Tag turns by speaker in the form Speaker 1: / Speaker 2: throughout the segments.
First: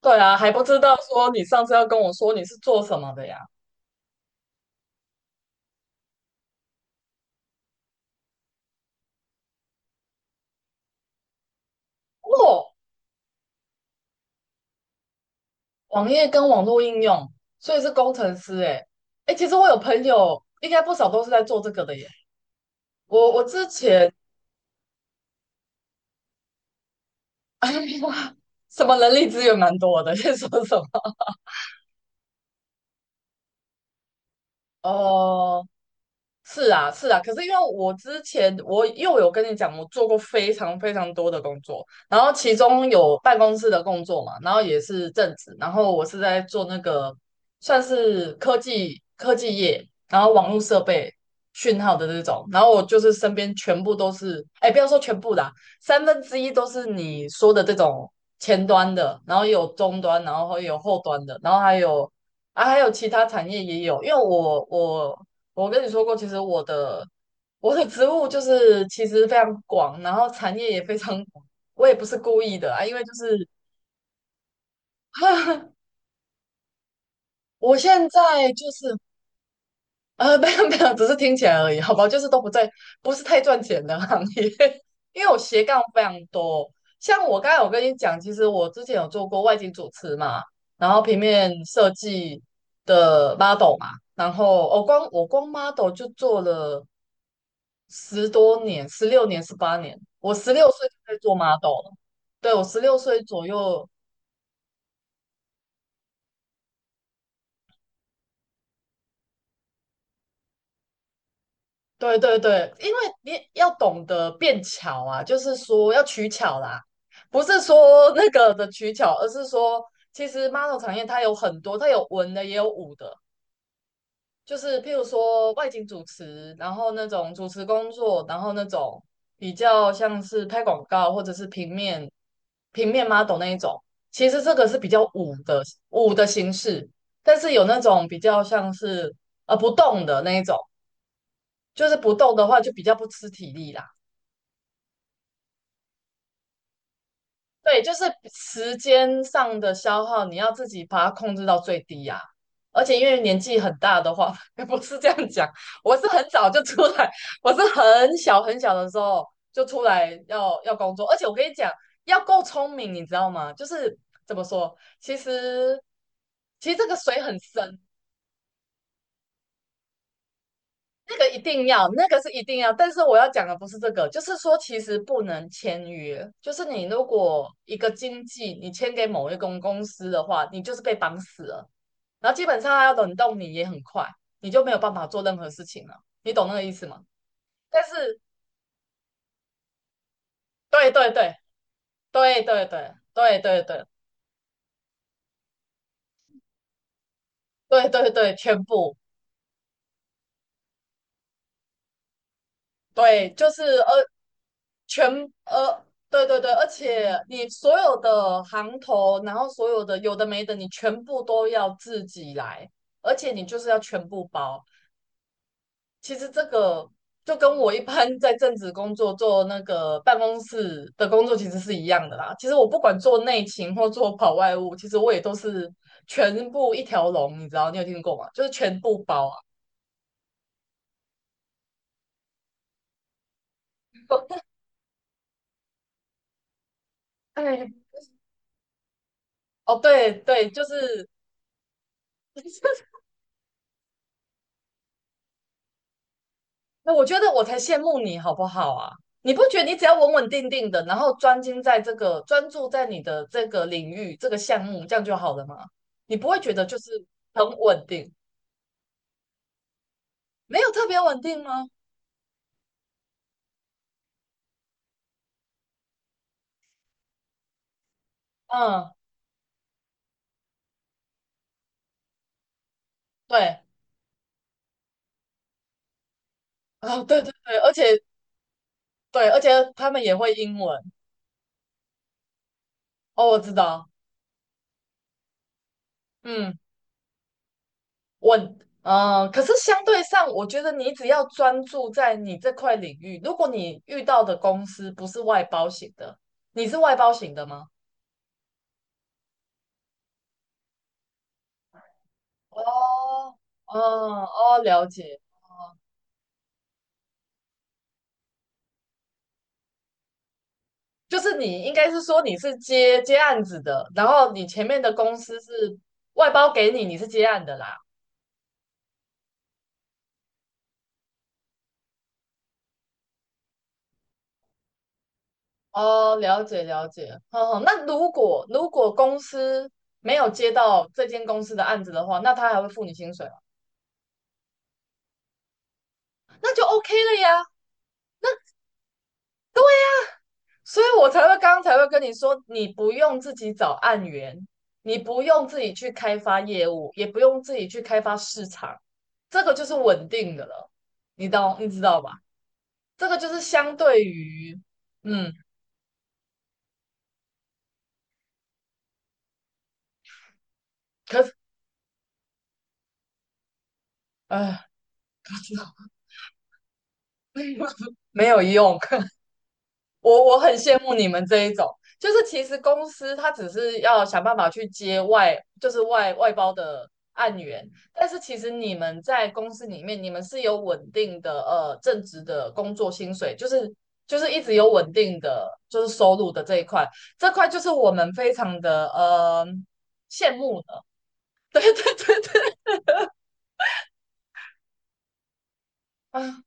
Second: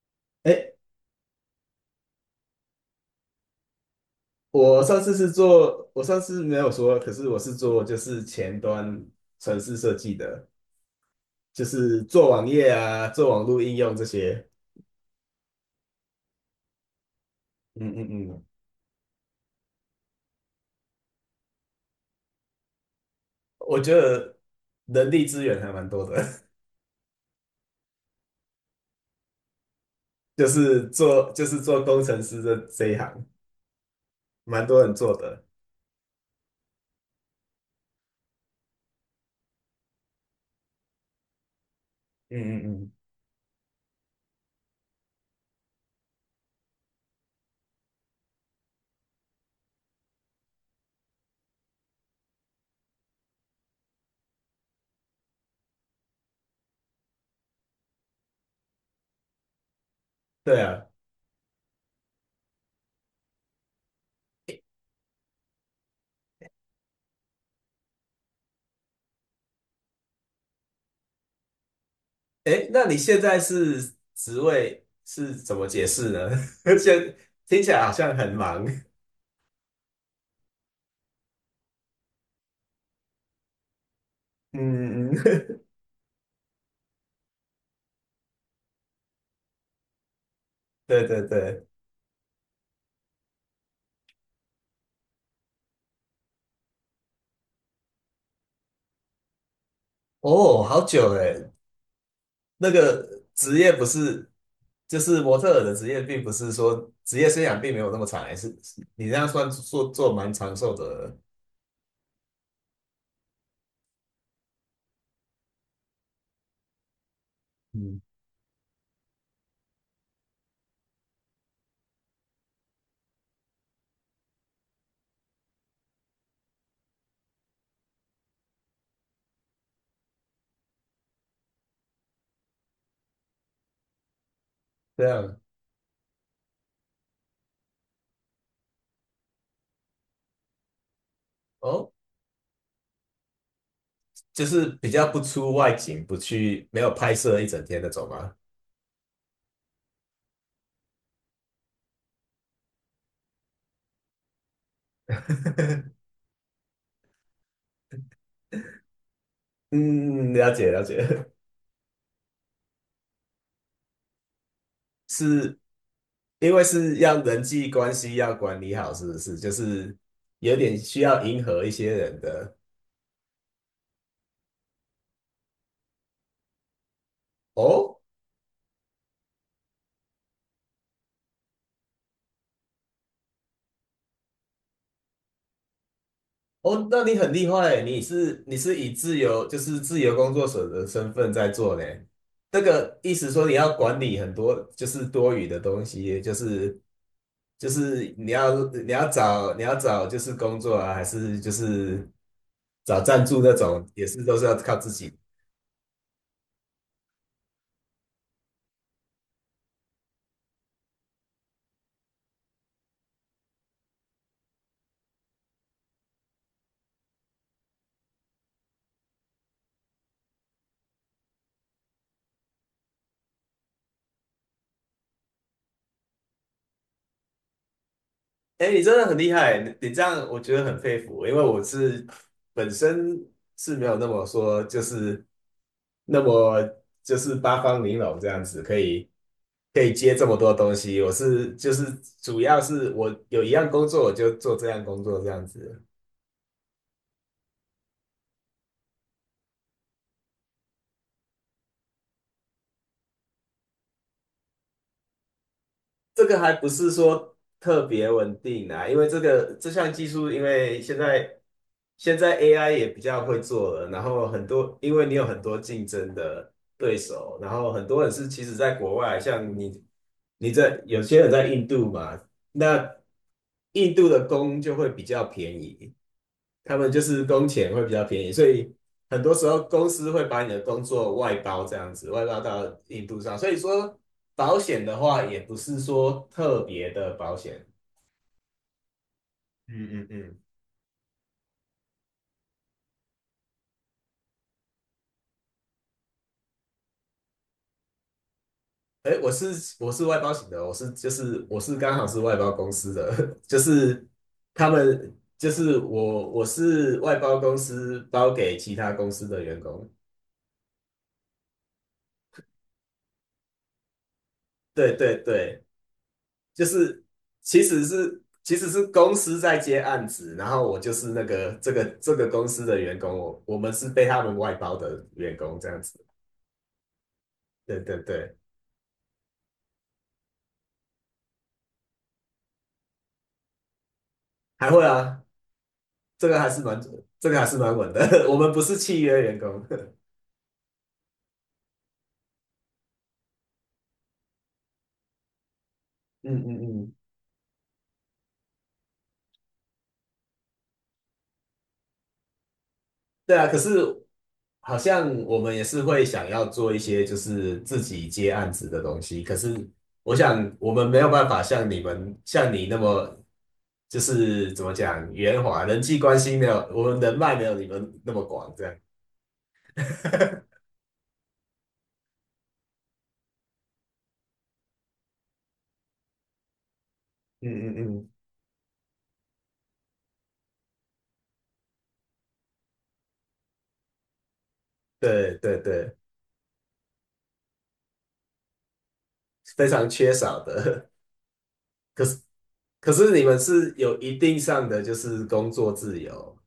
Speaker 1: 对啊，还不
Speaker 2: 哎，
Speaker 1: 知道说你上次要跟我说你是做什么的呀？
Speaker 2: 我上次没有说，可是我是做就是前端城市设计的，就是做网页
Speaker 1: 哦，
Speaker 2: 啊，做网络应用这些。
Speaker 1: 网页跟网络应用，所以是
Speaker 2: 嗯
Speaker 1: 工
Speaker 2: 嗯
Speaker 1: 程
Speaker 2: 嗯，
Speaker 1: 师诶。诶，其实我有朋友，应该不少都是在做这个的耶。我之
Speaker 2: 我觉
Speaker 1: 前
Speaker 2: 得人力资源还蛮多的，
Speaker 1: 什么人力资源蛮多的，先
Speaker 2: 就
Speaker 1: 说什
Speaker 2: 是
Speaker 1: 么？
Speaker 2: 做工程师这一行，蛮多人做的。
Speaker 1: 哦、是啊，是啊，可是因为我之前我又有跟你讲，我做过非常非常多的工作，然后其
Speaker 2: 嗯嗯
Speaker 1: 中
Speaker 2: 嗯，
Speaker 1: 有办公室的工作嘛，然后也是正职，然后我是在做那个算是科技业，然后网络设备讯号的那种，然后我就是身边全部都是，哎，不要说全部啦，三分之一都是你说的这种前端的，然后也有终端，然
Speaker 2: 对
Speaker 1: 后也有
Speaker 2: 啊。
Speaker 1: 后端的，然后还有。啊，还有其他产业也有，因为我我跟你说过，其实我的职务就是其实非常广，然后产业也非常广。我也不是故意
Speaker 2: 哎，
Speaker 1: 的啊，
Speaker 2: 那
Speaker 1: 因
Speaker 2: 你
Speaker 1: 为就
Speaker 2: 现在
Speaker 1: 是
Speaker 2: 是职位是怎么解 释呢？现听起
Speaker 1: 我
Speaker 2: 来好
Speaker 1: 现
Speaker 2: 像很
Speaker 1: 在
Speaker 2: 忙。
Speaker 1: 就是没有没有，只是听起来而已，好吧，就是都不在，不是太赚钱的行业，
Speaker 2: 嗯嗯，
Speaker 1: 因 为我
Speaker 2: 嗯
Speaker 1: 斜杠非常多。像我刚才我跟你讲，其实我之前有做过外景主持嘛，然后
Speaker 2: 对
Speaker 1: 平
Speaker 2: 对
Speaker 1: 面
Speaker 2: 对。
Speaker 1: 设计的 model 嘛，然后我、哦光我光 model 就做了。十多年，十六年、十八年，我十
Speaker 2: 哦，
Speaker 1: 六
Speaker 2: 好
Speaker 1: 岁就
Speaker 2: 久
Speaker 1: 可以
Speaker 2: 哎，
Speaker 1: 做 model 了。对，我
Speaker 2: 那
Speaker 1: 十六
Speaker 2: 个
Speaker 1: 岁左
Speaker 2: 职业不
Speaker 1: 右，
Speaker 2: 是，就是模特儿的职业，并不是说职业生涯并没有那么长，还是你这样算做蛮长寿的，
Speaker 1: 对对对，因为你要懂得变巧啊，就是说要取巧啦，不是
Speaker 2: 嗯，
Speaker 1: 说那个的取巧，而是说其实 model 产业它有很多，它有文的也有武的，就是譬如说外景主持，然后那种主持工作，然后那种比较像是拍广告或者是平面 model 那一种，其实这个是比较
Speaker 2: 这
Speaker 1: 舞
Speaker 2: 样
Speaker 1: 的舞的形式，但是有那种比较像是不动的那一种，就
Speaker 2: 哦，
Speaker 1: 是不动的话就比较不吃体力啦。
Speaker 2: 就是比较不出外景，不去没有拍摄一整天
Speaker 1: 对，
Speaker 2: 那
Speaker 1: 就是
Speaker 2: 种吗？
Speaker 1: 时间上的消耗，你要自己把它控制到最低呀、而且因为年纪很大的话，不是这样讲，我 是很早就出来，我是很小很小的时候就出来
Speaker 2: 嗯，了
Speaker 1: 要
Speaker 2: 解
Speaker 1: 要
Speaker 2: 了
Speaker 1: 工作，而
Speaker 2: 解，
Speaker 1: 且我跟你讲，要够聪明，你知道吗？就是怎么说，其
Speaker 2: 是
Speaker 1: 实
Speaker 2: 因为
Speaker 1: 其实这个
Speaker 2: 是
Speaker 1: 水
Speaker 2: 要
Speaker 1: 很
Speaker 2: 人际
Speaker 1: 深。
Speaker 2: 关系要管理好，是不是？就是有点需
Speaker 1: 那
Speaker 2: 要
Speaker 1: 个一
Speaker 2: 迎合
Speaker 1: 定
Speaker 2: 一
Speaker 1: 要，
Speaker 2: 些
Speaker 1: 那
Speaker 2: 人
Speaker 1: 个是一
Speaker 2: 的
Speaker 1: 定要。但是我要讲的不是这个，就是说其实不能签约。就是你如果一个
Speaker 2: 哦，
Speaker 1: 经纪你签给某一公司的话，你就是被绑死了。然后基本上他要冷冻你也很快，你就没有办法做任何事情了。你懂那个意
Speaker 2: 哦，
Speaker 1: 思吗？
Speaker 2: 那你很厉害，
Speaker 1: 但
Speaker 2: 你
Speaker 1: 是
Speaker 2: 是你是以自由就是自由工作者的
Speaker 1: 对对
Speaker 2: 身份
Speaker 1: 对
Speaker 2: 在做呢。
Speaker 1: 对对
Speaker 2: 这
Speaker 1: 对
Speaker 2: 个意思
Speaker 1: 对
Speaker 2: 说你
Speaker 1: 对
Speaker 2: 要
Speaker 1: 对
Speaker 2: 管理很多就是多余的东西，就是就
Speaker 1: 对对对
Speaker 2: 是你
Speaker 1: 对，全
Speaker 2: 要你
Speaker 1: 部
Speaker 2: 要找你要找就是工作啊，还是就是找赞
Speaker 1: 对，
Speaker 2: 助
Speaker 1: 就
Speaker 2: 那
Speaker 1: 是
Speaker 2: 种，也是都是要靠自
Speaker 1: 全
Speaker 2: 己
Speaker 1: 呃，对对对，而且你所有的行头，然后所有的有的没的，你全部都要自己来，而且你就是要全部包。其实这个就跟我一般在正职工作做那个办公室的工作其实是一样的啦。其实我不管做内勤或做跑外务，其实我也都是全部一条龙，你知道？你有听过吗？就是
Speaker 2: 哎，
Speaker 1: 全
Speaker 2: 你真
Speaker 1: 部
Speaker 2: 的很
Speaker 1: 包
Speaker 2: 厉
Speaker 1: 啊。
Speaker 2: 害，你这样我觉得很佩服，因为我是本身是没有那么说，就是那么就是八
Speaker 1: 哎，
Speaker 2: 方玲珑这样子，可以
Speaker 1: 哦，
Speaker 2: 可以
Speaker 1: 对
Speaker 2: 接这么
Speaker 1: 对，
Speaker 2: 多
Speaker 1: 就
Speaker 2: 东西。
Speaker 1: 是
Speaker 2: 我是就是主要 是我有一样工作，我就做这样工作这样子。
Speaker 1: 那我觉得我才羡慕你，好不好啊？你不觉得你只要稳稳定定的，然后专精在这个，专注在你的这个领域、这个项目，这样就好了吗？你
Speaker 2: 这
Speaker 1: 不
Speaker 2: 个
Speaker 1: 会
Speaker 2: 还
Speaker 1: 觉得
Speaker 2: 不
Speaker 1: 就是
Speaker 2: 是说
Speaker 1: 很
Speaker 2: 特
Speaker 1: 稳
Speaker 2: 别
Speaker 1: 定，
Speaker 2: 稳定啊，因为这个这项技术，因
Speaker 1: 没有
Speaker 2: 为
Speaker 1: 特
Speaker 2: 现
Speaker 1: 别稳
Speaker 2: 在
Speaker 1: 定吗？
Speaker 2: 现在 AI 也比较会做了，然后很多因为你有很多竞争的对手，然后很多人是其实在
Speaker 1: 嗯，
Speaker 2: 国外，像你在有些人在印度嘛，那
Speaker 1: 对，
Speaker 2: 印度的工就会比较便宜，他们就
Speaker 1: 啊、对
Speaker 2: 是
Speaker 1: 对
Speaker 2: 工
Speaker 1: 对，而
Speaker 2: 钱会比
Speaker 1: 且
Speaker 2: 较便宜，所以很
Speaker 1: 对，
Speaker 2: 多
Speaker 1: 而
Speaker 2: 时
Speaker 1: 且
Speaker 2: 候公
Speaker 1: 他们
Speaker 2: 司
Speaker 1: 也
Speaker 2: 会
Speaker 1: 会
Speaker 2: 把你
Speaker 1: 英
Speaker 2: 的
Speaker 1: 文
Speaker 2: 工作外包这样子，外包到印度
Speaker 1: 哦，
Speaker 2: 上。
Speaker 1: 我
Speaker 2: 所
Speaker 1: 知
Speaker 2: 以
Speaker 1: 道，
Speaker 2: 说保险的话，也不是说
Speaker 1: 嗯，
Speaker 2: 特别的保险。
Speaker 1: 稳，嗯、可是相
Speaker 2: 嗯
Speaker 1: 对
Speaker 2: 嗯
Speaker 1: 上，
Speaker 2: 嗯。
Speaker 1: 我觉得你只要专注在你这块领域，如果你遇到的公司不是外包型的，你是外包型的吗？
Speaker 2: 哎，我是外包型的，我是就是我是刚好是外包
Speaker 1: 哦，
Speaker 2: 公司的，就
Speaker 1: 哦，
Speaker 2: 是
Speaker 1: 哦，
Speaker 2: 他
Speaker 1: 了
Speaker 2: 们
Speaker 1: 解，
Speaker 2: 就是我是外包公司包给其他公司的员工。
Speaker 1: 就是你应该是说你是接案子的，然后你前面
Speaker 2: 对
Speaker 1: 的
Speaker 2: 对
Speaker 1: 公司
Speaker 2: 对。
Speaker 1: 是外包
Speaker 2: 就
Speaker 1: 给你，你
Speaker 2: 是
Speaker 1: 是接案的
Speaker 2: 其
Speaker 1: 啦。
Speaker 2: 实是其实是公司在接案子，然后我就是那个这个公司的员工，我们是被他们外包的员工这样子。
Speaker 1: 哦，了解了解，哦，
Speaker 2: 对
Speaker 1: 那
Speaker 2: 对
Speaker 1: 如
Speaker 2: 对，
Speaker 1: 果如果公司没有接到这间公司的案子的话，那他还会付你薪水吗？
Speaker 2: 还会啊，这个还
Speaker 1: 那
Speaker 2: 是
Speaker 1: 就
Speaker 2: 蛮
Speaker 1: OK 了
Speaker 2: 这个还
Speaker 1: 呀。
Speaker 2: 是蛮稳的，我们不是契约员工。
Speaker 1: 所以我才会刚刚才会跟你说，你不用自己找案源，你不用自己去开
Speaker 2: 嗯
Speaker 1: 发业
Speaker 2: 嗯
Speaker 1: 务，
Speaker 2: 嗯。
Speaker 1: 也不用自己去开发市场，这个就是稳定的了，你懂，你知道吧？这个就
Speaker 2: 对
Speaker 1: 是
Speaker 2: 啊，可
Speaker 1: 相
Speaker 2: 是
Speaker 1: 对于，
Speaker 2: 好像
Speaker 1: 嗯，
Speaker 2: 我们也是会想要做一些就是自己接案子的东西，可是我想我们没有
Speaker 1: 可
Speaker 2: 办
Speaker 1: 是，
Speaker 2: 法像你们像你那么就是怎
Speaker 1: 哎，
Speaker 2: 么讲
Speaker 1: 不
Speaker 2: 圆
Speaker 1: 知
Speaker 2: 滑，
Speaker 1: 道，
Speaker 2: 人际关系没有我们人脉没有你们那么
Speaker 1: 没有
Speaker 2: 广这样。
Speaker 1: 用。我很羡慕你们这一种，就是其实公司它只是要想办法去接外，就是外包的案源，
Speaker 2: 嗯嗯
Speaker 1: 但
Speaker 2: 嗯，
Speaker 1: 是其实你们在公司里面，你们是有稳定的正职的工作薪水，就是就是一直有稳 定
Speaker 2: 对
Speaker 1: 的
Speaker 2: 对
Speaker 1: 就是
Speaker 2: 对，
Speaker 1: 收入的这一块，这块就是我们非常的
Speaker 2: 非常缺
Speaker 1: 羡
Speaker 2: 少
Speaker 1: 慕的，
Speaker 2: 的。
Speaker 1: 对对
Speaker 2: 可是
Speaker 1: 对对，
Speaker 2: 可是你们是有一定上的就是工作 自由，
Speaker 1: 啊，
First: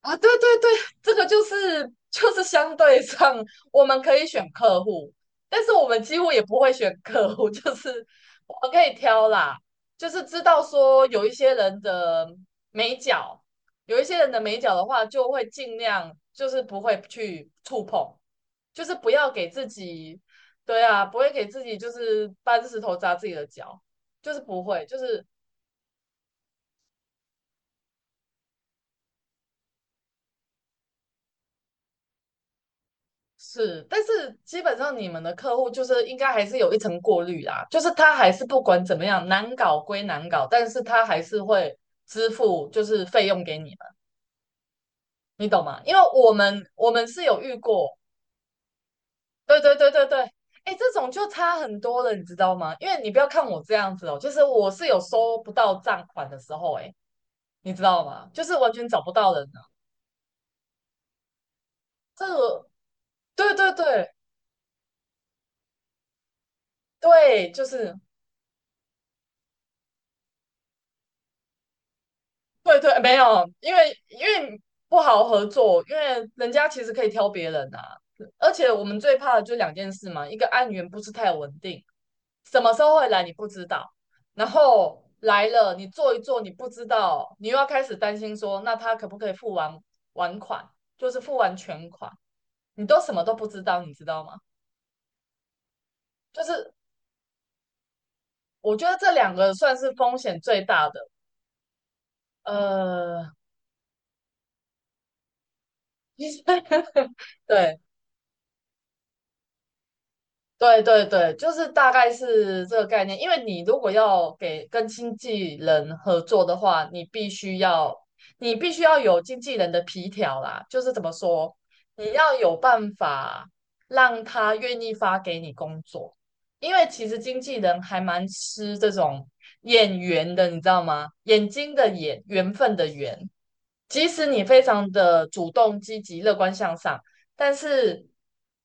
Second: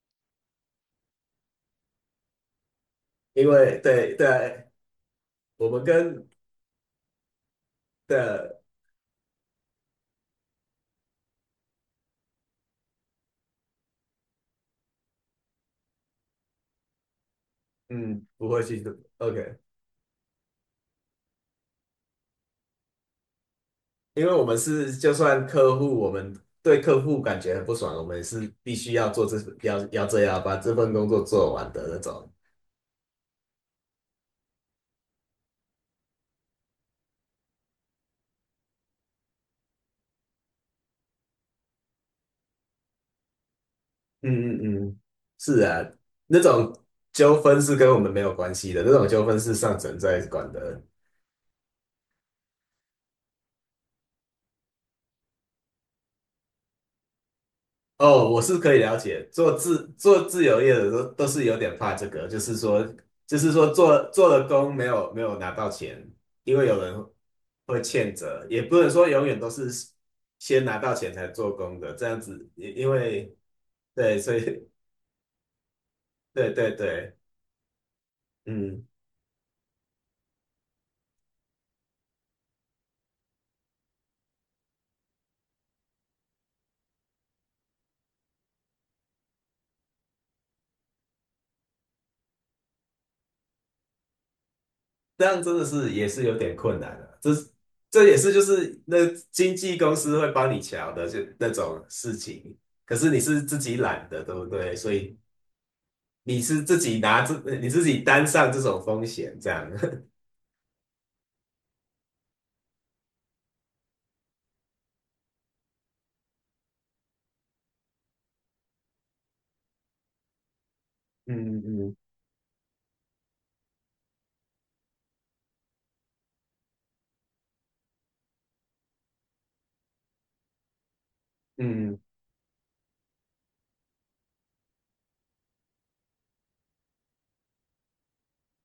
Speaker 1: 啊，对对对，这个就是相对上，
Speaker 2: 因为
Speaker 1: 我们
Speaker 2: 对
Speaker 1: 可以选
Speaker 2: 对，
Speaker 1: 客户，但
Speaker 2: 我
Speaker 1: 是
Speaker 2: 们
Speaker 1: 我们几
Speaker 2: 跟
Speaker 1: 乎也不会选客户，就是我
Speaker 2: 的
Speaker 1: 们可以挑啦，就是知道说有一些人的美角，有一些人的美角的话，就会尽量就是不会去触碰，
Speaker 2: 嗯不会去
Speaker 1: 就是不要给
Speaker 2: OK。
Speaker 1: 自己，对啊，不会给自己就是搬石头砸自己的脚，
Speaker 2: 因为
Speaker 1: 就是
Speaker 2: 我们
Speaker 1: 不会，
Speaker 2: 是
Speaker 1: 就
Speaker 2: 就
Speaker 1: 是
Speaker 2: 算客户，我们对客户感觉很不爽，我们是必须要做这要这样把这份工作做完的那种。
Speaker 1: 是，但是基本上你们的客户就是应该还是有一层过滤啦，就是他还是不管怎么样难搞归难搞，但是他还是会支付就是费用给你们，
Speaker 2: 嗯嗯嗯，
Speaker 1: 你
Speaker 2: 是
Speaker 1: 懂吗？
Speaker 2: 啊，
Speaker 1: 因为我
Speaker 2: 那
Speaker 1: 们
Speaker 2: 种
Speaker 1: 我们是
Speaker 2: 纠
Speaker 1: 有遇
Speaker 2: 纷是跟
Speaker 1: 过，
Speaker 2: 我们没有关系的，那种纠纷是
Speaker 1: 对对
Speaker 2: 上
Speaker 1: 对
Speaker 2: 层
Speaker 1: 对对，
Speaker 2: 在管
Speaker 1: 哎，
Speaker 2: 的。
Speaker 1: 这种就差很多了，你知道吗？因为你不要看我这样子哦，就是我是有收不到账款的时候，哎，你知道
Speaker 2: 哦，
Speaker 1: 吗？
Speaker 2: 我
Speaker 1: 就是
Speaker 2: 是
Speaker 1: 完
Speaker 2: 可以
Speaker 1: 全
Speaker 2: 了
Speaker 1: 找不
Speaker 2: 解，
Speaker 1: 到人
Speaker 2: 做
Speaker 1: 了，
Speaker 2: 自做自由业的都是有点怕这个，
Speaker 1: 这
Speaker 2: 就是
Speaker 1: 个
Speaker 2: 说，就是
Speaker 1: 对
Speaker 2: 说
Speaker 1: 对
Speaker 2: 做
Speaker 1: 对
Speaker 2: 做了工没有拿到钱，因为有人
Speaker 1: 对，就
Speaker 2: 会
Speaker 1: 是
Speaker 2: 欠着，也不能说永远都是先拿到钱才做工的，这样子，因
Speaker 1: 对
Speaker 2: 因
Speaker 1: 对，没
Speaker 2: 为
Speaker 1: 有，因为
Speaker 2: 对，
Speaker 1: 因
Speaker 2: 所以
Speaker 1: 为 不好合作，因为人
Speaker 2: 对
Speaker 1: 家
Speaker 2: 对
Speaker 1: 其实可以
Speaker 2: 对，
Speaker 1: 挑别人啊。而且我
Speaker 2: 嗯，
Speaker 1: 们最怕的就两件事嘛，一个案源不是太稳定，什么时候会来你不知道，然后来了你做一做你不知道，你又要开始担心说，那他可不可以完款，就是付完全款，你都什么都不知道，你知道吗？
Speaker 2: 这样真的是也是有
Speaker 1: 就
Speaker 2: 点
Speaker 1: 是
Speaker 2: 困难的，这也是就
Speaker 1: 我
Speaker 2: 是
Speaker 1: 觉得
Speaker 2: 那
Speaker 1: 这两个
Speaker 2: 经纪
Speaker 1: 算是
Speaker 2: 公
Speaker 1: 风
Speaker 2: 司会
Speaker 1: 险
Speaker 2: 帮你
Speaker 1: 最大
Speaker 2: 瞧的，
Speaker 1: 的，
Speaker 2: 就那种事情，可是你
Speaker 1: 呃，
Speaker 2: 是自己懒的，对不对？所以。你是自己拿这，你
Speaker 1: 对。
Speaker 2: 自己担上这种风险，这样，
Speaker 1: 对对对，就是大概是这个概念。因为你如果要给跟经纪人合作的话，你必须要有经纪人的皮条啦，就是怎么说，
Speaker 2: 嗯嗯
Speaker 1: 你要有办法让他愿意发给你工作，因为其实经纪人还蛮吃这种眼缘的，你知道吗？眼睛的
Speaker 2: 嗯，
Speaker 1: 眼，缘分的缘。即使你非常的主动、积极、乐观向上，但是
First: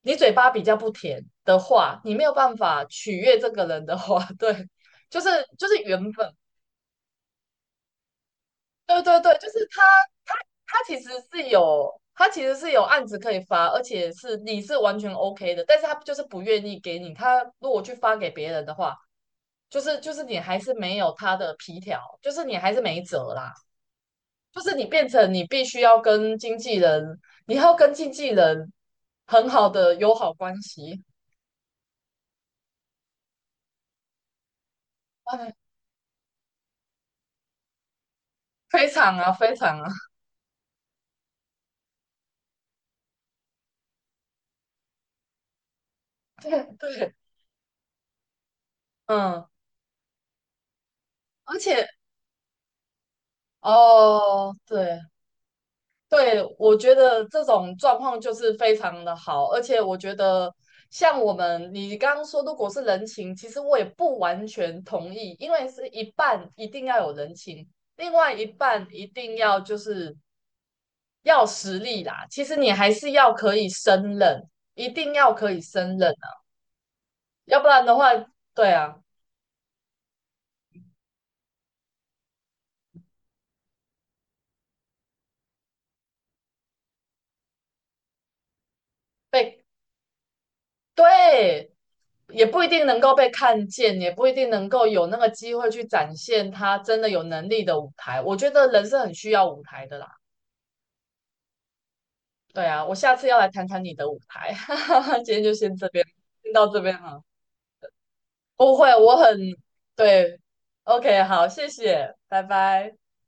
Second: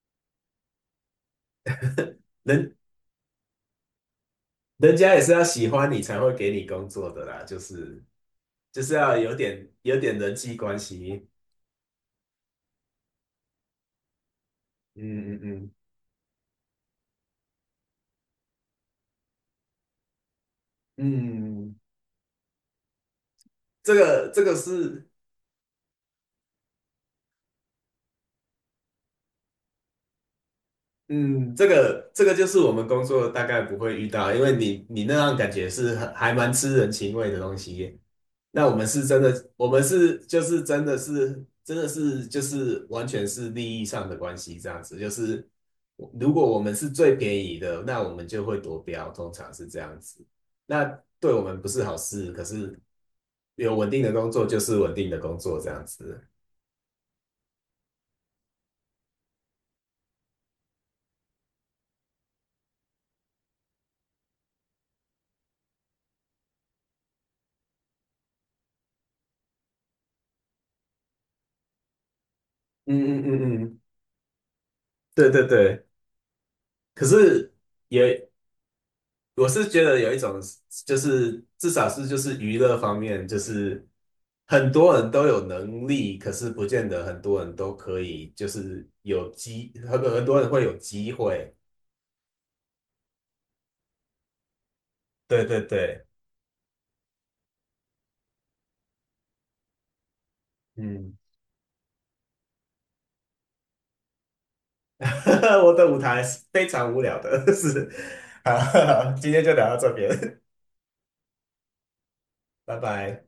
Speaker 1: 你嘴巴比较不甜的话，你没有 办
Speaker 2: 人
Speaker 1: 法取悦这个人的话，对，
Speaker 2: 人家
Speaker 1: 就
Speaker 2: 也
Speaker 1: 是
Speaker 2: 是要喜
Speaker 1: 就是
Speaker 2: 欢你
Speaker 1: 原
Speaker 2: 才会
Speaker 1: 本
Speaker 2: 给你工作的啦，就是
Speaker 1: 对
Speaker 2: 要
Speaker 1: 对对，
Speaker 2: 有
Speaker 1: 就是
Speaker 2: 点
Speaker 1: 他
Speaker 2: 有点人
Speaker 1: 他
Speaker 2: 际关
Speaker 1: 他其实
Speaker 2: 系，
Speaker 1: 是有案子可以发，而且是你是完
Speaker 2: 嗯
Speaker 1: 全
Speaker 2: 嗯
Speaker 1: OK 的，
Speaker 2: 嗯
Speaker 1: 但是他就是不愿意给你，他如果去发给别人的话，就是你还是没有他的
Speaker 2: 嗯，
Speaker 1: 皮条，就是你还是没辙啦，
Speaker 2: 这个这个
Speaker 1: 就是你变
Speaker 2: 是
Speaker 1: 成你必须要跟经纪人，你要跟经纪人很好的友好关系。
Speaker 2: 这个就是我们工作大概不会遇到，因为你那样感 觉是很还蛮吃人情味的东西。那我们
Speaker 1: 非
Speaker 2: 是
Speaker 1: 常
Speaker 2: 真
Speaker 1: 啊，
Speaker 2: 的，
Speaker 1: 非
Speaker 2: 我
Speaker 1: 常
Speaker 2: 们
Speaker 1: 啊，
Speaker 2: 是就是真的是就是完全是利益上的关系这样子，就是如 果我
Speaker 1: 对
Speaker 2: 们是
Speaker 1: 对，
Speaker 2: 最便宜的，那我们就会夺标，通
Speaker 1: 嗯，
Speaker 2: 常是这样子。那对我
Speaker 1: 而
Speaker 2: 们不是
Speaker 1: 且
Speaker 2: 好事，可是有稳定的工作
Speaker 1: 哦，
Speaker 2: 就是稳
Speaker 1: 对
Speaker 2: 定的工作这样子。
Speaker 1: 对，我觉得这种状况就是非常的好，而且我觉得像我们你刚刚说，如果是人情，其实我也不完全同意，因为是一半一定要有人情，另外一半一定要就是要实力啦。其实你还是
Speaker 2: 嗯嗯
Speaker 1: 要可
Speaker 2: 嗯
Speaker 1: 以
Speaker 2: 嗯，
Speaker 1: 胜任，一定
Speaker 2: 对
Speaker 1: 要
Speaker 2: 对
Speaker 1: 可以
Speaker 2: 对，
Speaker 1: 胜任啊，
Speaker 2: 可是。
Speaker 1: 要不然的话，
Speaker 2: 也
Speaker 1: 对啊，
Speaker 2: 我是觉得有一种，就是至少是就是娱乐方面，就是很多人都有能力，可是不见得很多人都可以，就是有
Speaker 1: 被
Speaker 2: 机，很多人会有机会。
Speaker 1: 对，也不一定能够被看见，也不一定能够有那个
Speaker 2: 对
Speaker 1: 机
Speaker 2: 对
Speaker 1: 会去
Speaker 2: 对，
Speaker 1: 展现他真的有能力的舞台。我觉得人是很需要舞台的啦。
Speaker 2: 嗯，
Speaker 1: 对啊，我下次要来谈谈你的舞台。今天就
Speaker 2: 我
Speaker 1: 先
Speaker 2: 的
Speaker 1: 这
Speaker 2: 舞
Speaker 1: 边，
Speaker 2: 台是
Speaker 1: 先
Speaker 2: 非
Speaker 1: 到这
Speaker 2: 常
Speaker 1: 边
Speaker 2: 无聊
Speaker 1: 了。
Speaker 2: 的，是。
Speaker 1: 不会，
Speaker 2: 好，
Speaker 1: 我
Speaker 2: 今
Speaker 1: 很，
Speaker 2: 天就聊到这边，
Speaker 1: 对，OK，好，谢谢，拜
Speaker 2: 拜
Speaker 1: 拜。
Speaker 2: 拜。